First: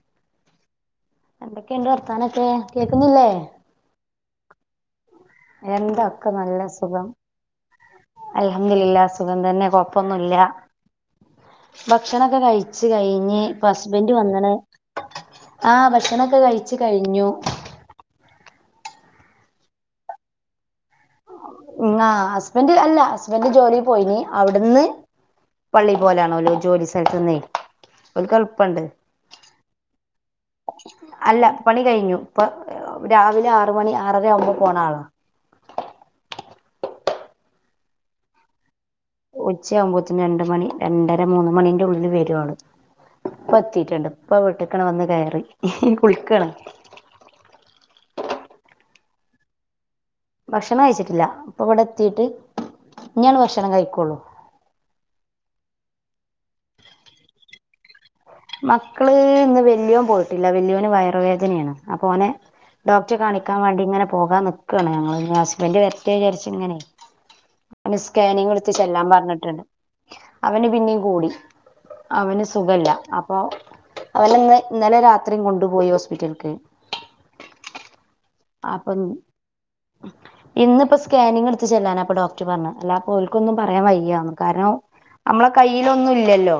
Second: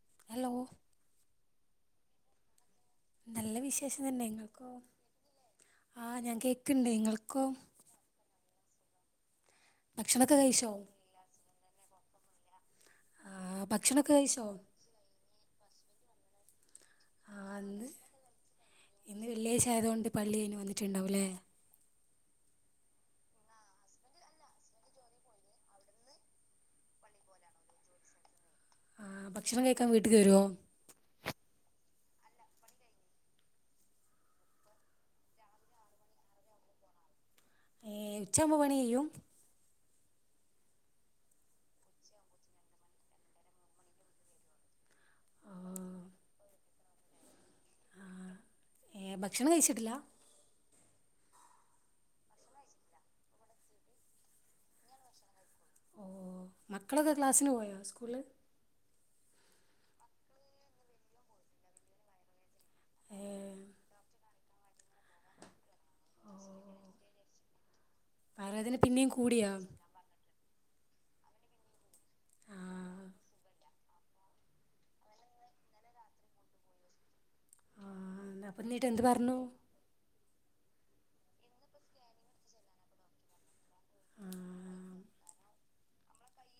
[inaudible] കിണ്ട് വർത്തന്നൊക്കെ കേക്കുന്നില്ലേ നല്ല വിശേഷം [inaudible] ആ എന്താക്ക ഞാൻ നല്ല കേൾക്കുന്നുണ്ട് സുഖം ഇങ്ങൾക്കോ അൽ അങ്ങലില്ലാസു പ്പത്തന്നെ ഹോപ്പൊന്നുല്ല ഭക്ഷണമൊക്കെ കഴിച്ചോ ഭക്ഷണൊക്കെ കഴി ച്ച് ആ കഴിഞ്ഞ് പ്പ ഭക്ഷണമൊക്കെ ഹസ്ബെന്റ് കഴിച്ചോ വന്നിണ് ആ ഭഷണോ ട്ട് കഴിച്ച് കഴിഞ്ഞു ആ ഇന്ന് ഇന്ന് വെള്ളിയാഴ്ചയായതുകൊണ്ട് പള്ളി കഴിഞ്ഞ് വന്നിട്ടുണ്ടാവുല്ലേ ആ ഹസ്ബെൻറ് അല്ല ഹസ്ബെന്റ് ജോലി പോയിനി അവിടുന്ന് പള്ളി പോവലാണ് ഓല് ജോലിസ്ഥലത്തുന്ന് ഓൽക്ക് എളു പ്പണ്ട് ആ ഭക്ഷണം കഴിക്കാൻ വീട്ടിൽ വരുമോ അല്ല പണി കഴിഞ്ഞു ഇപ്പൊ രാവിലെ ആറ് മണി ആറര ആവുമ്പോ പോണ ആള ഏ ഉച്ചാവു ബൊ പണികയും ഉച്ചയാകുമ്പോത്തന് രണ്ട് മണി രണ്ടര മൂന്ന മണിന്റ ഉള്ളില് വരുവാള് ഇപ്പ എത്തിട്ടുണ്ട് ഇപ്പ വീട്ടിക്കണ് വന്ന് കയറി ഓ ഹ് ഹ്കുളിക്കണ ആ ഏ ഭക്ഷണം കഴിച്ചിട്ടില്ല ഭക്ഷണം കഴിച്ചിട്ടില്ല അപ്പൊ ഇവിടെ എത്തിട്ട് നിഞ്ഞാണ് ഭക്ഷണം കഴിക്കോള്ളൂ ഓ മക്കളൊക്കെ ക്ലാസ്സിന് പോയോ സ്കൂള് മക്കള് ഇന്ന് വല്യോൻ പോയിട്ടില്ല വല്യോന് വയറ് വേദനയാണ് അപ്പ ഓനെ ഡോക്ടെ ഏ കാണിക്കാൻ വേണ്ടി ങ്ങനെ പോകാൻ നിക്കുവയാണ് ഞങ്ങള് ഹസ് വണ്ടി വരട്ടെ ചാരിച്ച്ങ്ങനെ അ സ്കാനിങ് ടുത്ത് വയറുവേദന ചെല്ലാം പിന്നെയും കൂടിയോ പറഞ്ഞിട്ടുണ്ട് അവന് പിന്നേ കൂടി അവന് ആ സുഖല്ല അപ്പോ അവനെന്ന് ന്നലെ രാത്രിയും കൊണ്ടുപോയി ഹോസ്പിറ്റലക്ക് ആ അപ്പം നീട്ട എന്ത് പറഞ്ഞു ഇന്നിപ്പ സ്കാനിങ്ങ്ട്ത്ത് ചെല്ലാനാപ്പൊ ഡോക്ടർ പറഞ്ഞ് അല്ലാപ്പോൽക്കൊന്നും പറയാൻ ആ വയ്യന്ന് കാരണം മ്മളെ കയ്യിലൊന്നുംല്ലല്ലോ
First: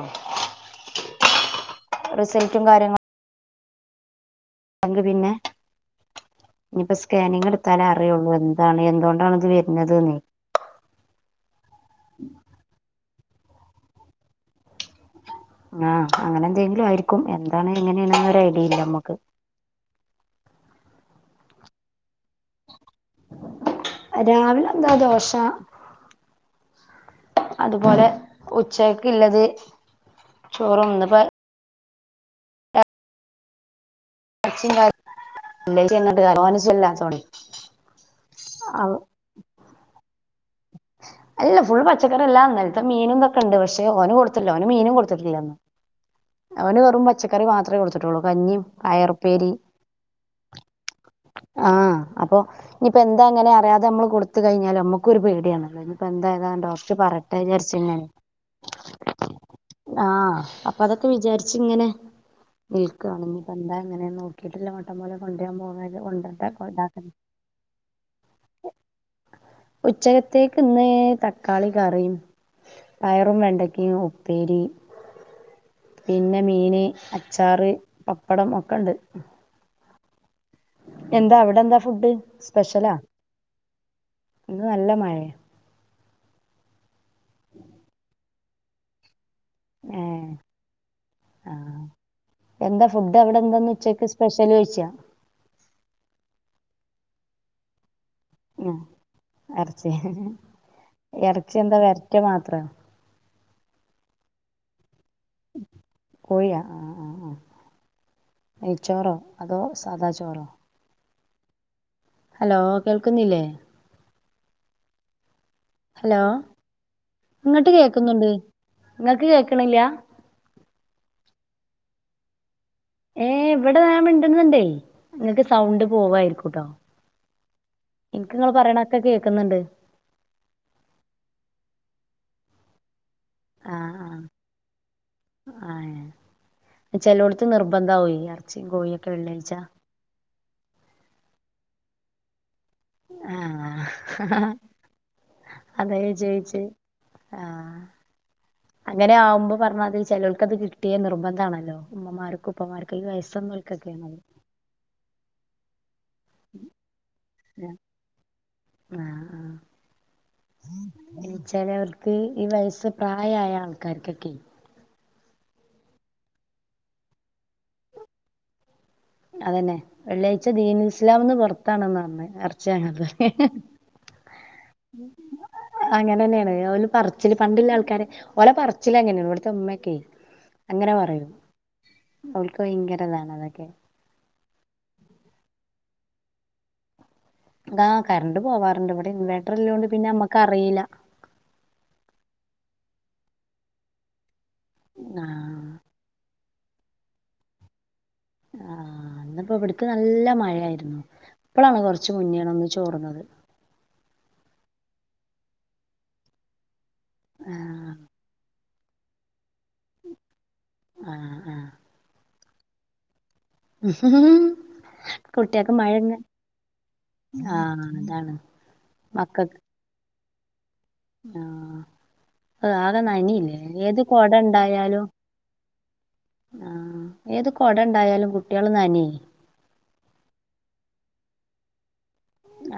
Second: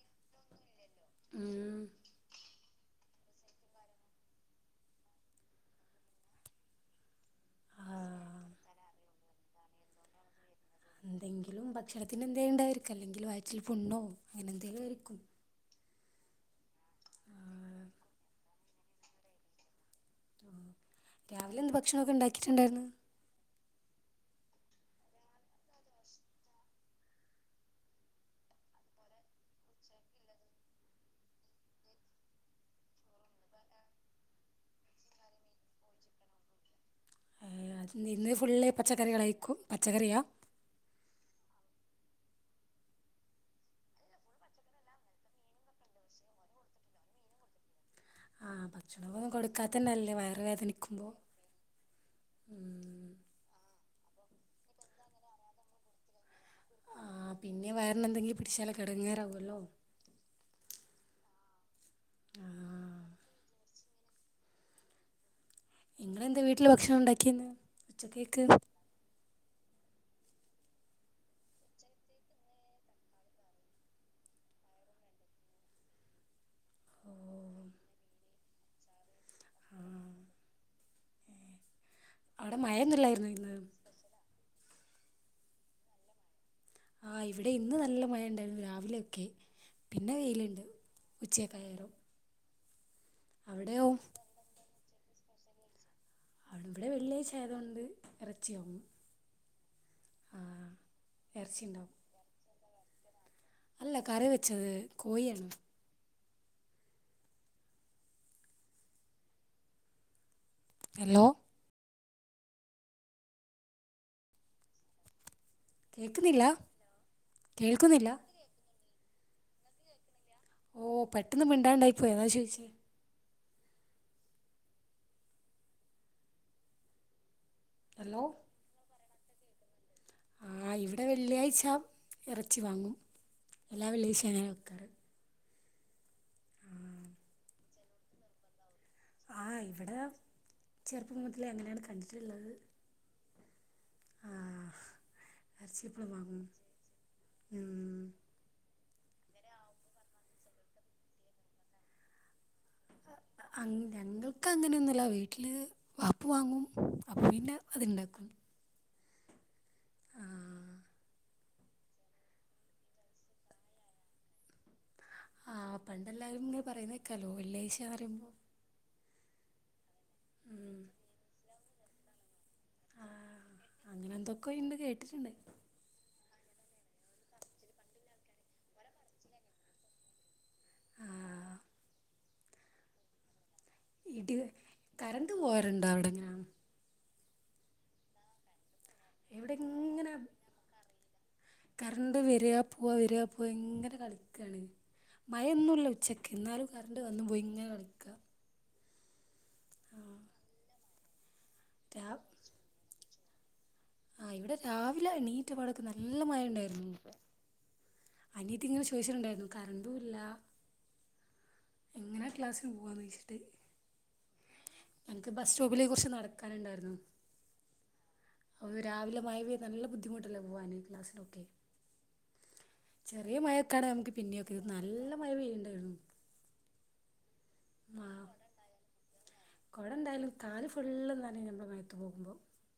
ഉം റിസൾ റ്റും കാര്യങ്ങൾ [unintelligible] പിന്നെ ഇനിയിപ്പോ സ്കാനിങ് എടുത്താലേ അറിയുള്ളൂ ആ എന്താണ് എന്തൊണ്ടാണ് ഇത് വരുന്നത്ന്ന്‌ എന്തെങ്കിലും ഭക്ഷണത്തിന്റെ എന്തേലും ണ്ടായിരിക്കല്ലേ അല്ലെങ്കിൽ വയിറ്റിൽ പുണ്ണും അങ്ങനെന്തെങ്കിലും ആയിരിക്കും ആ അങ്ങനെന്തെങ്കിലും ആയിരിക്കും എന്താണ് എങ്ങനെയാണെന്നൊരൈഡിയില്ല മ്മുക്ക് രാവിലെ ന്ന് ഭക്ഷണൊക്കെ ണ്ടാക്കിട്ടുണ്ടാരുന്നു രാവിലെ എന്താ ദോശ അതുപോലെ ഉച്ചകക്കള്ളത് ചോറും ന്ന്പ്പോ [unintelligible] എയത് നിബ് ഇന്ന് ഫുള്ള് പച്ചക്കറികളായ്ക്കു പച്ചക്കറിയാ അല്ല ഫുൾ പച്ചക്കറി അല്ല ന്നലത്തെ മീനുംത് ക്കെണ്ട് പക്ഷെ ഓന് കൊടുത്തില്ല ഓന് മീനും കൊടുത്തിട്ടില്ലന്ന് അവന് വെറും പച്ചക്കറി മാത്ര കൊടുത്തി ത്തിട്ടൊള്ളു ആ കഞ്ഞീം ഭക്ഷണമൊന്നും പയറുപ്പേരിം കൊടുക്കാത്ത തന്നെയല്ലേ വയറ് വേദനിക്കുമ്പോൾ ആ അപ്പൊ ഇനിപ്പോ എന്താങ്ങനെ അറിയാതെ നമ്മൾ ക്ക് കയ്ഞ്ഞാലൊ മ്മുക് ക്കൊരു പേടിയാണ് അയ്ന്പ്പൊ എന്താ ഏതാ ഡോക്ട് ആ, പറട്ടെ പിന്നെ വിചാരിച്ചന്നേ വയറിന് എന്തെങ്കിലും പിടിച്ചാലൊക്കെ ഇടങ്ങേറാവുമല്ലോ ആ അപ്പൊ അതൊക്കെ വിചാരിച്ച ച്ച് ങ്ങനെ ആ, വെയ്ക്കാണെങ്കി കൊണ്ട ങ്ങനെ നോക്കിട്ടല്ല മട്ടം പോലെ കൊൺ നിങ്ങളെന്താ വീട്ടില് ഭക്ഷണം ഉണ്ടാക്കിന്ന് ഉച്ചത്തേക്ക് ഉച്ചകത്തേക്കിന്ന് തക്കാളി കറിയും പയറും വെണ്ടക്കയും ഉപ്പേരിം പിന്നെ മീന് ഓ അച്ചാറ് പപ്പടം ഒക്കെണ്ട് ആ, എന്താ അവിടെന്താ ഫുഡ് അവിടെ സ്പെഷ്യലാ മഴയൊന്നുമില്ലായിരുന്നു ഇന്ന് ഇന്ന് നല്ല മഴയ ആ ഇവിടെ ഇന്ന് നല്ല മഴണ്ടായ്ന്ന് രാവിലെയൊക്കെ പിന്നെ ഏഹ് വെയിലുണ്ട് ആഹ് ഉച്ചയൊക്കെയായേരം എന്താ ഫ് ഫുഡ് എന്താന്ന് ന്നു ച്ചക്ക് സ്പെഷ്യലോയ്‌ച്ചാ അവിടെ ഇവിടെ വെള്ളിയാച്ചായ്തുകൊണ്ട് ഉം എറച്ചിയ ആ എറച്ചി ഇറച്ചി എന്താ ഉണ്ടാവും വരറ്റ മാത്ര അല്ല കറി വെച്ചത് കോയി അർത്ത് കോഴിയാ ആ ആ ആ നെയച്ചോറോ അതോ സാദാ ചോറോ ഹലോ ഹലോ കേൾക്കുന്നില്ലേ ഹലോ കേൾക്കുന്നില്ല ഇങ്ങട്ട് കേൾക്കുന്നില്ല കേക്കുന്നുണ്ട് ഇങ്ങക്ക് കേക്ക്ണില്ല ഓ പെട്ടെന്ന് മിണ്ടാണ്ടായി പോയോ അഹാ ചോയ്ച്ചേ ഏ ഇവടെ ഞാൻ മിണ്ടുന്നുണ്ടേ ഇങ്ങക്ക് സൗണ്ട് പോവായിരിക്കുട്ടോ ഹലോ ഇൻക്ക് ഇങ്ങള് പറിണക് പ്പകേക്ക്ന്ന്ണ്ട് ആ ഇവിടെ വെള്ളിയാഴ്ച ഇറച്ചി വാങ്ങും എല്ലാ വെള്ളിശനി വെക്കാറ് ആഹ് ആ നെ ചെലോടത്ത് നിർബന്ധാ വോ എറ്ച്ചി ങ്കോഴി ആഹ് ഇവിടെ ചെറുപ്പ മു ലെ അങ്ങനാണ് കണ്ടിട്ട്ള്ളത് ആഹ് ഹഹ് ഇറച്ചി അത ഞാ എപ്പളും വാങ്ങും ചോയ്ച്ചെ ആഹ് ഉം അങ്ങനെ ആവുമ്പോ പറഞ്ഞാതിരി ചേലോൽക്കത് കിട്ടിയെ നിർബന്ധാണല്ലോ ഉമ്മമാർക്കും ഉപ്പമാർക്കും ഈ വയസ്സന്നോൽക്കൊക്കെയാണത് അങ്ങ്ഞങ്ങൾക്കങ്ങനെയൊന്നുല്ല വീട്ടില് വാപ്പു വാങ്ങും അപപ്പിന്ന അത്ണ്ടാക്കും ആഹ് ആഹ് ചെലവർക്ക് ഈ വയസ് പ്രായായ ആൾക്കാർക്കെക്കെ ആഹ് പണ്ടെല്ലാരും ഇങ്ങ് പറയുന്നെ ക്കലോല്ല്യശാറും അതന്നെ വെള്ളിയാഴ്ച ദീനുൽ ഇസ്ലാമ്ന്ന് പൊറ് താണ് [unintelligible] പറ്ഞ്ഞ് എറ്ച് ച്ചങ്ങ ഹ് ഹ്. അങ്ങനെ എന്തൊക്കെ ഉണ്ട് കേട്ടിട്ടുണ്ട് അങ്ങനെന്നെയാണ് ഓ പറില് പണ്ടുള്ള ആൾക്കാര്െ ഓലെ പറിച്ചില അങ്ങനെയ ഇവിടുത്തെ ഉമ്മയൊക്കെ അങ്ങനെ പറയും ആഹ് അവൾക്ക് ഭയങ്കരതാണ് അതൊക്കെ ഇട് കരണ്ട് പോഹർണ്ടവിടെ [unintelligible] ഗാ കരണ്ട് പോവാറ ഇണ്ട് ഇവ്ടെ ഇവിടെ ഇൻവേട്ട്രർല്ലോണ്ട് പിന്നെ ഇങ്ങനെ അമ്മക്ക് അ റീല്ല പോവ വര്യ പോവ ങ്ങനെ [unintelligible] കളി ക്കാണ് മഴ ആഹ് ഇന്നുല്ല ഉച്ചക്ക് ന്നാലും കരണ്ട് വന്നും പോയി ഇങ്ങനെ കളിക്ക ആഹ് ഇന്ന്പ്പോ ഇബട്ക് നല്ല മഴായിരുന്നു ഇപ്പളാണ് കൊറ്ച്ച് മുന്നേണൊന്ന് ചോർന്നത് ആഹ് ഇവ്ടെ രാവിലെ എണീറ്റപാടൊക്കെ നല്ല മഴ ഉണ്ടായിരുന്നു ആഹ് ഇതിങ്ങനെ ചോയിചെലുണ്ടായിരുന്നു ആഹ് ആഹ് ക്ലസിന് പോ [unintelligible] ല്ലെ ഹ് ഹ് ബസ് ഹ്കുട്ട്യേക്ക് സ്റ്റോപ്പിലേ മഴ കുറച്ച് നടക്കാനുണ്ടായിരുന്നു ആഹ് അതാണ് അപ്പോൾ രാവിലെ മഴ മക്കക് പെയ്ത് [inaudible] ആഹ് അതാ ചെറിയ നനയില്ലേ മഴയൊക്കെയാണെ ഏത് നമുക്ക് കൊട പിന്നെയൊക്കെ ഇത് എണ്ടായാലും നല്ല മഴ പെയ്യുന്നുണ്ടായിരുന്നു ആ ഏത് കൊട ആ എണ്ടായാലും കുട്ടികള് നനയേ കുട എണ്ടായാലും കാല് ഫുള്ള് നനയും നമ്മള് മഴയത്ത് പോകുമ്പോ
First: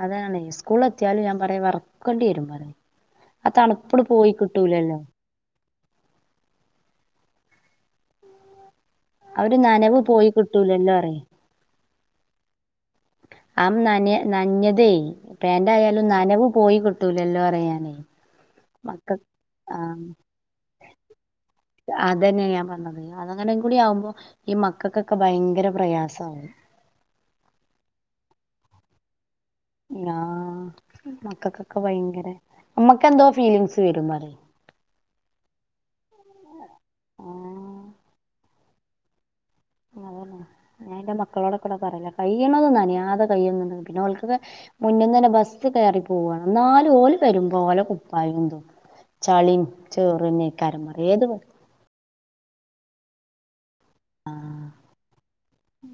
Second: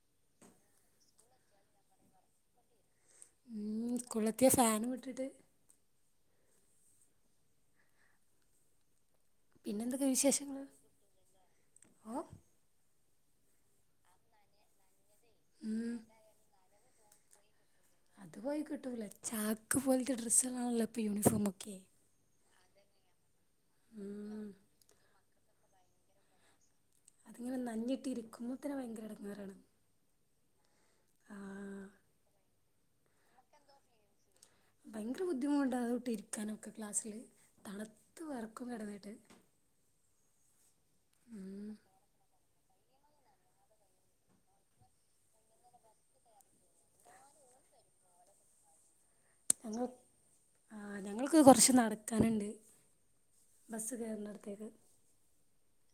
അതാണേ സ്കൂള് എത്തിയാലും ഞാൻ പറയും [unintelligible] ആ ഉം തണുപ്പള് പോയി സ്കൂളിലെത്തിയ ഫാനും കിട്ടൂലല്ലോ ഇട്ടിട്ട് ആ ഒരു നനവ് പിന്നെന്തൊക്കെ പോയി വിശേഷങ്ങൾ കിട്ടൂലല്ലോ [unintelligible] ഓ ആ നനയാ നനഞ്ഞതേയ് ഉം പാന്റായാലും നനവ് പോയി കി ട്ടൂലല്ലോ പറയാ [unintelligible] അത് കിട്ടൂല ചാക്ക് പോലത്തെ ഡ്രസ്സുകളാണല്ലോ ഇപ്പൊ യൂണിഫോമൊക്കെ അതന്നെ ഞാൻ പറഞ്ഞത് അങ്ങനെയും കൂടി ആവുമ്പോ ഉം ഈ മക്കൾക്കൊ ക്കെ ഭയങ്കര പ്രയാസാവും അതിങ്ങനെ നനഞ്ഞിട്ടിരിക്കുമ്പൊ തന്നെ ഭയങ്കര ഇടങ്ങേറാണ് ആ മക്കക്കൊക്കെ ഭയങ്കര നമ്മക്ക് എന്തോ ഫീലിങ്സ് വരൂന്ന്‌ പറ ഭയങ്കര ബുദ്ധിമുട്ടാ അതും ഇട്ട് ഇരിക്കാനൊക്കെ ക്ലാസ്സില് ആ തണുത്ത് വിറ ക്കുവാ കിടന്നിട്ട് ആണോ ഞാനെന്റെ മക്കളോടൊക്കെ ഉം ഒന്ന് പറഞ്ഞേക്കാം ഈ പെയ്യന്നത് നനയാതെ കഴിയും പിന്നെ അവൾക്കൊക്കെ മുന്നീന്ന് തന്നെ ബസ് കേറി പോവാണ് എന്നാലും ഓല് വരുമ്പോൾ ഓലെ കുപ്പായോം തു ചളി ഞങ്ങൾ ചേറും ആ ഞങ്ങൾക്ക് [unintelligible] ബസ്സ് കേറുന്നടുത്തേക്ക്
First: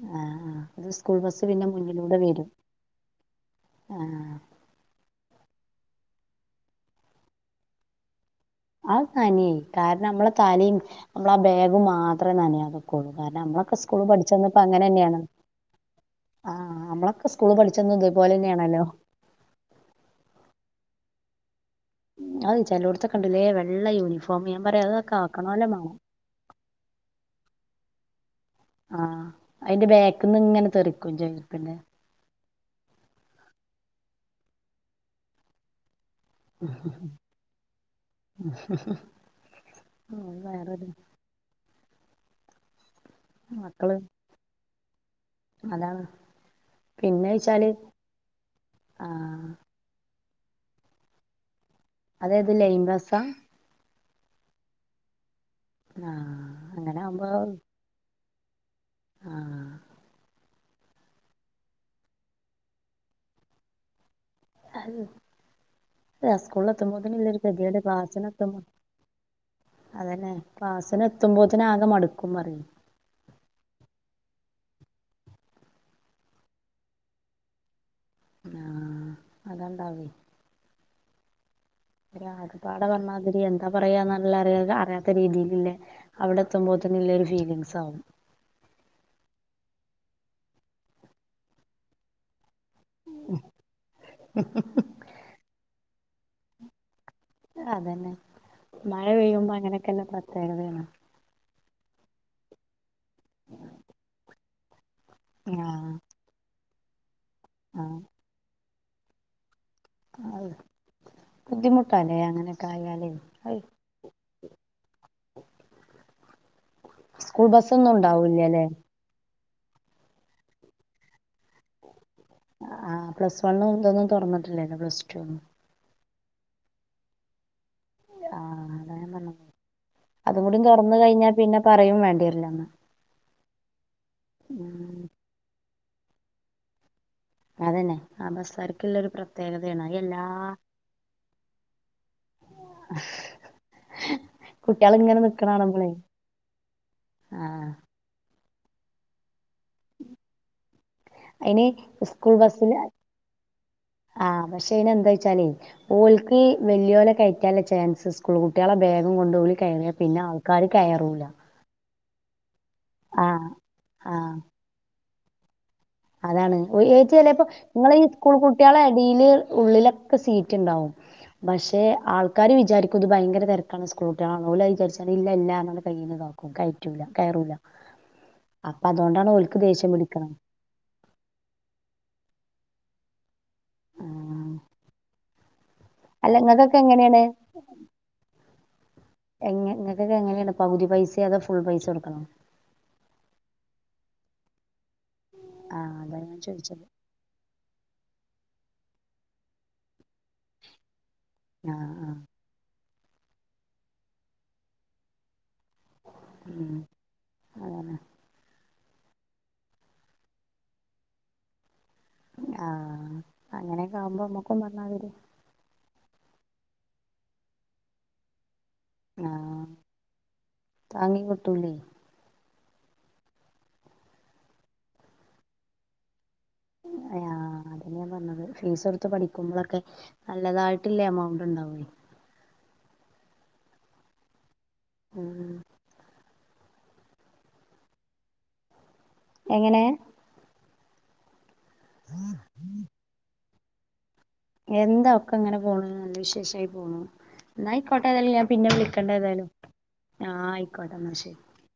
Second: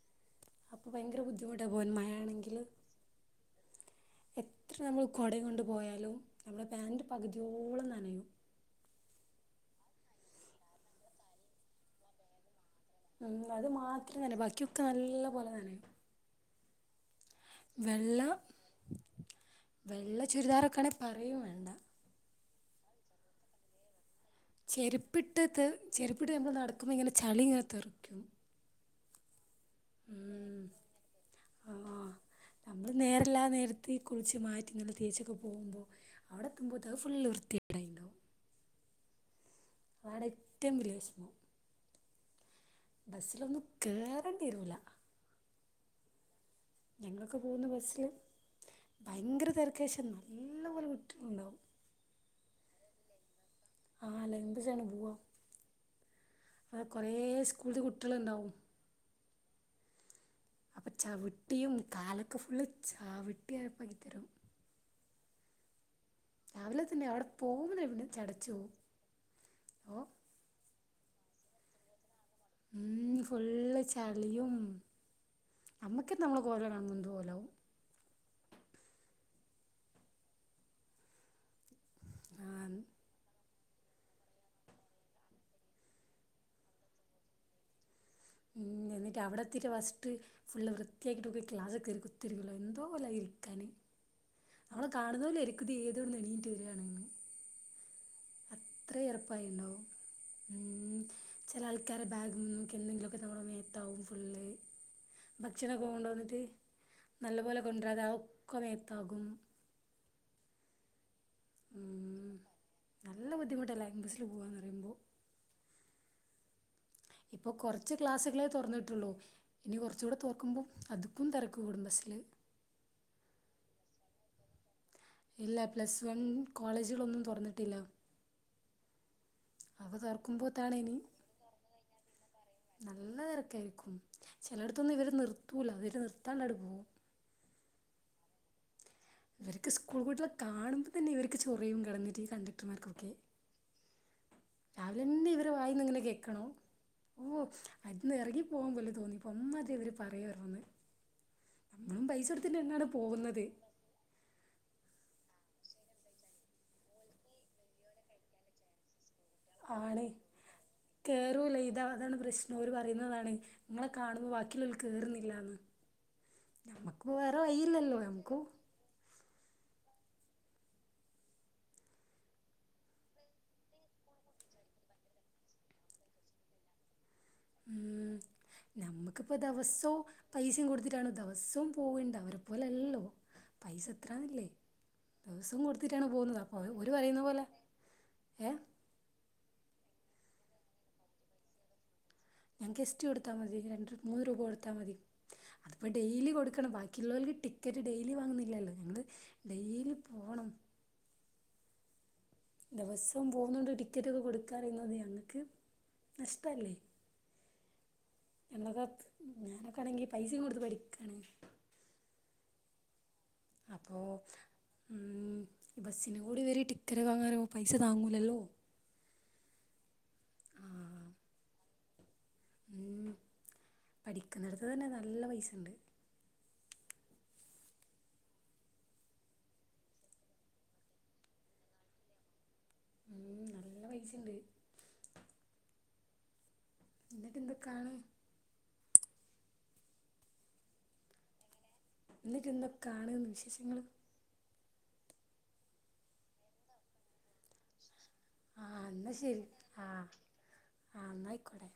ആ ആ ഇത് അപ്പൊ സ്കൂൾ ഭയങ്കര ബസ്സ് ബുദ്ധിമുട്ടാ പിന്നെ പോകാൻ മുന്നിലൂടെ വരും മഴയാണെങ്കിൽ ആ എത്ര നമ്മള് കുടയും കൊണ്ട് പോയാലും നമ്മുടെ പാൻറ് പകുതിയോളം നനയയും അത് നനിം കാരണം നമ്മളെ തലയും നമ്മളെ ആ ബാഗും മാത്രമേ നനയാതെ ഉം അത് മാത്ര അല്ല ബാക്കിയൊക്കെ നല്ല പോലെ നനഞ്ഞു ആ നമ്മള വെള്ള വെള്ള ചുരിദാറൊക്കൊണ പറയും വേ അത് ചെലോട് ത്ത്ക്ക്ണ്ടല്ലേ വെള്ള യൂണിഫോം ഞാൻ പറയാ അതൊക്കെ ചെരുപ്പിട്ട് ആക്കണോലെ വേണം ചെരുപ്പിട്ട് നമ്മൾ നടക്കുമ്പോ ഇങ്ങനെ ചളി ഇങ്ങനെ തെറിക്കും ആ അതിന്റെ ബാാക്ക നിന്ന് ഉം ഇങ്ങനെ തെറിക്കും ചർപ്പിന്റെ ആഹ് നമ്മള് നേരെല്ലാ നേരത്തി കുളിച്ച് മാറ്റി നല്ല തേച്ചൊക്കെ പോകുമ്പോൾ [unintelligible] ആ അതാണ് ഏറ്റവും വേറെരു വലിയ വിഷമം ബസ്സിലൊന്നും കേയറേണ്ടിരുന്നില്ല അതാണ് പിന്നെ ഞങ്ങളൊക്കെ പോകുന്ന വെച്ചാല് ബസ്സില് ഭയങ്കര ആഹ് തിരക്കശം [unintelligible] നല്ലപോലെ [unintelligible] ങ്ങളുണ്ടാാവും അതായത് ലൈൻ ബസാ ആ ലൈൻ ബസ്ലിലായാണ് പോവാ ആ അത് അങ്ങനെ കൊറേ ആവുമ്പോ സ്കൂളിത്തെ കുട്ടികളുണ്ടാവും ആ അപ്പൊ ചവിട്ടിയും കാലൊക്കെ ഫുള്ള് ചവിട്ടി അരപ്പാക്കിത്തരും ഉം അ സ്കൂളിൽ രാവിലെ തന്നെ അവിടെ എന്തുപോലത്ത ഗതിക്കോട് പോകുമ്പോ പിന്നെ ക്ലാസ്സിന് ചടച്ചു എത്തുമ്പോ പോവും ഓ അതന്നെ ക്ലാ അതിനെത്തുമ്പോതിന് ആകെ മടു ഉം ഫുൾ ചാ യും നമ്മക്ക നമ്മള് കോല കാണുമ്പോൾ എന്തൊപോലെവും ആ അതായിണ്ടവ ഒരു ആ അകപ്പാട് പറഞ്ഞാതിരി എന്താ പറയാന്നല്ലറിയ അറിയാത്ത രീതിൽല്ലേ അവിടെ എത്തുമ്പോത്തന്നെല്ലരു ഫീലിംഗസ് ആകും ഉം എന്നിട്ട് അവിടെ എത്തിയിട്ടേ ഫസ്റ്റ് ഫുൾ വൃത്തിയാക്കിട്ട ക്ലാസ്സ്‌ലീകേറി കുത്തിരിക്കല്ലോ എ [unintelligible] ല ഇരിക്കാന നമ്മളെ കാണുന്ന [unintelligible] എവിടെന്നെ എണീറ്റ വരാണെന്ന് അതന്നെ മഴ പെയ്യുമ്പോ എറപ്പായിണ്ടാവും അങ്ങനെയൊക്കെന്നെ പ്രത്യേകത ആണ് കാരാ ബാഗ് നക്ക് എന്തെങ്കിലുമക്കെ നമ്മൾ മേത്താവും ഫുള് ഭക്ഷണൊക്കെ ആഹ് കൊണ്ടുപോകോ എ ന്നിട്ട് നല്ലപോലെ ആഹ് കൊണ്ടരാനാകും കൊറേ ആകും ആയ് ബുദ്ധിമുട്ടാലെ ഉം അങ്ങനെയൊക്കെ ആയാല് നല്ല ബുദ്ധിമുട്ടല്ലേ ബസ്സിൽ പോവാന്ന് ഇപ്പം കുറച്ച് ക്ലാസുകളെ ഉണ്ടാവൂല്ലല്ലേ തുറന്നിട്ടുള്ളൂ ഇനി കൊറച്ചുകൂടെ തോക്കുമ്പോൾ അതുക്കും തിരക്ക് കൂടുംബസ്സില്- അആഹപ്ലസ് വണ് ഇതൊന്നും തുറന്നിട്ടില്ലല്ലോ പ്ലസ് ടു ഒന്നും ഇല്ല പ്ലസ് ൻ കോളേജുകളൊന്നും തുറന്നിട്ടില്ല ആഹ് അതാ ഞാൻ പറഞ്ഞത് അവ അതും തുർക്കുമ്പോ കൂടി തുറന്ന് താണേനി കഴിഞ്ഞാ പിന്നെ പറയും വേണ്ടിവരില്ലന്ന് നല്ല തിരക്കായിരിക്കും ഉം ചിലടത്തൊന്ന് ഇവര് നിർത്ത് സ്കൂള അവർ നിർത്താണ്ടെ പോകും അതന്നെ ആ ബസ്സേർ ഇവർക്ക് സ്കൂൾ കുട്ടികളെ കാണുമ്പോൾ തന്നെ ഇവർക്ക് ചൊറിയും കിടന്നിട്ട് ഇ കണ്ടക്ടർമാർക്കൊക്കെ കുട്ടികൾ ഇങ്ങനെ രാവിലെന്നെ ഇവരെ നിക്കണ വായിന്ന് കാണുമ്പളേ ങ്ങനെ കേക്കണോ ഓ ആഹ് അത്ന്ന് ഇറങ്ങി പോവാൻ പോലും തോന്നി അംമാതിരി അവര് പറയായ്ര്ന്നെന്ന് അയിന് നമ്മളും സ്കൂൾ ബസ്സില് പൈസടുത്തിട്ടാണ് പോകുന്നത് ച്ചാലെ ഓൽക്ക് വല്യോലെകയറ്റാല്ലേ ചാൻസ് സ്കൂൾക്കുട്ടിയാളെ ബേക് ും കൊണ്ടൊല് കയറിയ ആണ് പിന്നെ ആൾക്കാര് കയറൂല ഓല് പറയുന്നതാണ് ആഹ് ഇങ്ങളെ കാണുബം ആഹ് ബാക്കിള്ളോല് കേറുന്നില്ല [unintelligible] അതാണ് ഏ ച്ചിലപ്പൊ നിങ്ങളെ ഈ സ്കൂൾ നമുക്ക് കുട്ടികളെ എടില് ഉള്ളില ക്കെ സീറ്റ് ഇണ്ടാവും പക്ഷെ ആൾക്കാര് വിചാരിക്കും ത് ഭയങ്കര തെരക്കാണ് സ്കൂൾ കുട്ടിള്ളാണ് ഓല് അഹ് ചാര്ച്ചാണ്ട് ഇല്ല ഇല്ലാ കയ്യ് താക്കും കയറ്റൂല കയറൂല ഉം അപ്പ അതോണ്ടാണ് ഓൽക്ക് ദേഷ്യം പിടിക്ണേ കാണ് ദിവസോം പോവണ്ട അവരെ പോലെ അല്ലല്ലോ പൈസ എത്രന്നില്ലേ ആഹ് ദിവസവും കൊടുത്തിട്ടാണ് അല്ല പോകുന്നത് അപ്പോ ഇങ്ങക്കൊക്കെ ഓര് പറയുന്ന എങ്ങനേണ് പോലെ ഏ ങ്ങക്കെക്കേ എങ്ങനെണ് പകുതി പൈസേ അതോ ഫുൾ പൈസ കോടുക്കണോ ഞങ്ങക്ക് എസ്ട്ടി കൊടുത്താ മതി രണ്ട് മൂന്ന് രൂപ കൊടുത്താ മതി അതിപ്പോ ആഹ് അതാ ഡെയ്ലി ഞാൻ കൊടുക്കണം ചോദിച്ചത് ബാക്കിയുള്ളോൽക്ക് ടിക്കറ്റ് ഡെയ്ലി വാങ്ങുന്നില്ലല്ലോ ഞങ്ങള് ഡെയ്‌ലി പോണം ആ ആ ദിവസവും പോകുന്നുണ്ട് ടിക്കറ്റ ഒക്കെ കൊടുക്കാറിയുന്നത് ഞങ്ങ ക്ക് ഉം അതന്നെ ഞാനൊക്കൊണെങ്കി പൈസയും കൊടുത്ത് പഠിക്കാണ് ആ അങ്ങനെയൊക്കെ ആകുമ്പോ നമ്മുക്കും പറഞ്ഞ [unintelligible] ബസ്സിന്റെ കൂടി വരി ടിക്കറ്റ് വാങ്ങാറുമൾ പൈസ താങ്ങൂല്ലല്ലോ ആ താങ്ങികിട്ടൂല്ലേ ഉം പഠിക്കുന്നിടത്ത് തന്നെ നല്ല പൈസുണ്ട് അ അത ഞാൻ പറഞ്ഞത് ഫീസ് എടുത്ത് പഠിക്കുമ്പോഴൊക്കെ നല്ലതായിട്ടില്ലേ എമൗണ്ട് ഉണ്ടാവേ ഉം നല്ല പൈസുണ്ട് ഉം എന്നിട്ട് എന്തൊക്കാണ് എങ്ങനെ എന്നിട്ട് ഇന്നൊക്കാണ് വിശേ എന്താ ഒക്കെ ഇങ്ങനെ പോണ് നല്ല വിശേഷായി പോണു എന്നായി ക്കോട്ടെ ഏതായാലും ഞാൻ ആ പിന്നെ വിളിക്കണ്ട് എന്നാൽ ശരി ഏതായാലും, ആ ആഹ് ആയിക്കോട്ട ആ എന്നാ എന്നാൽ ശെരി. ആയിക്കോട്ടെ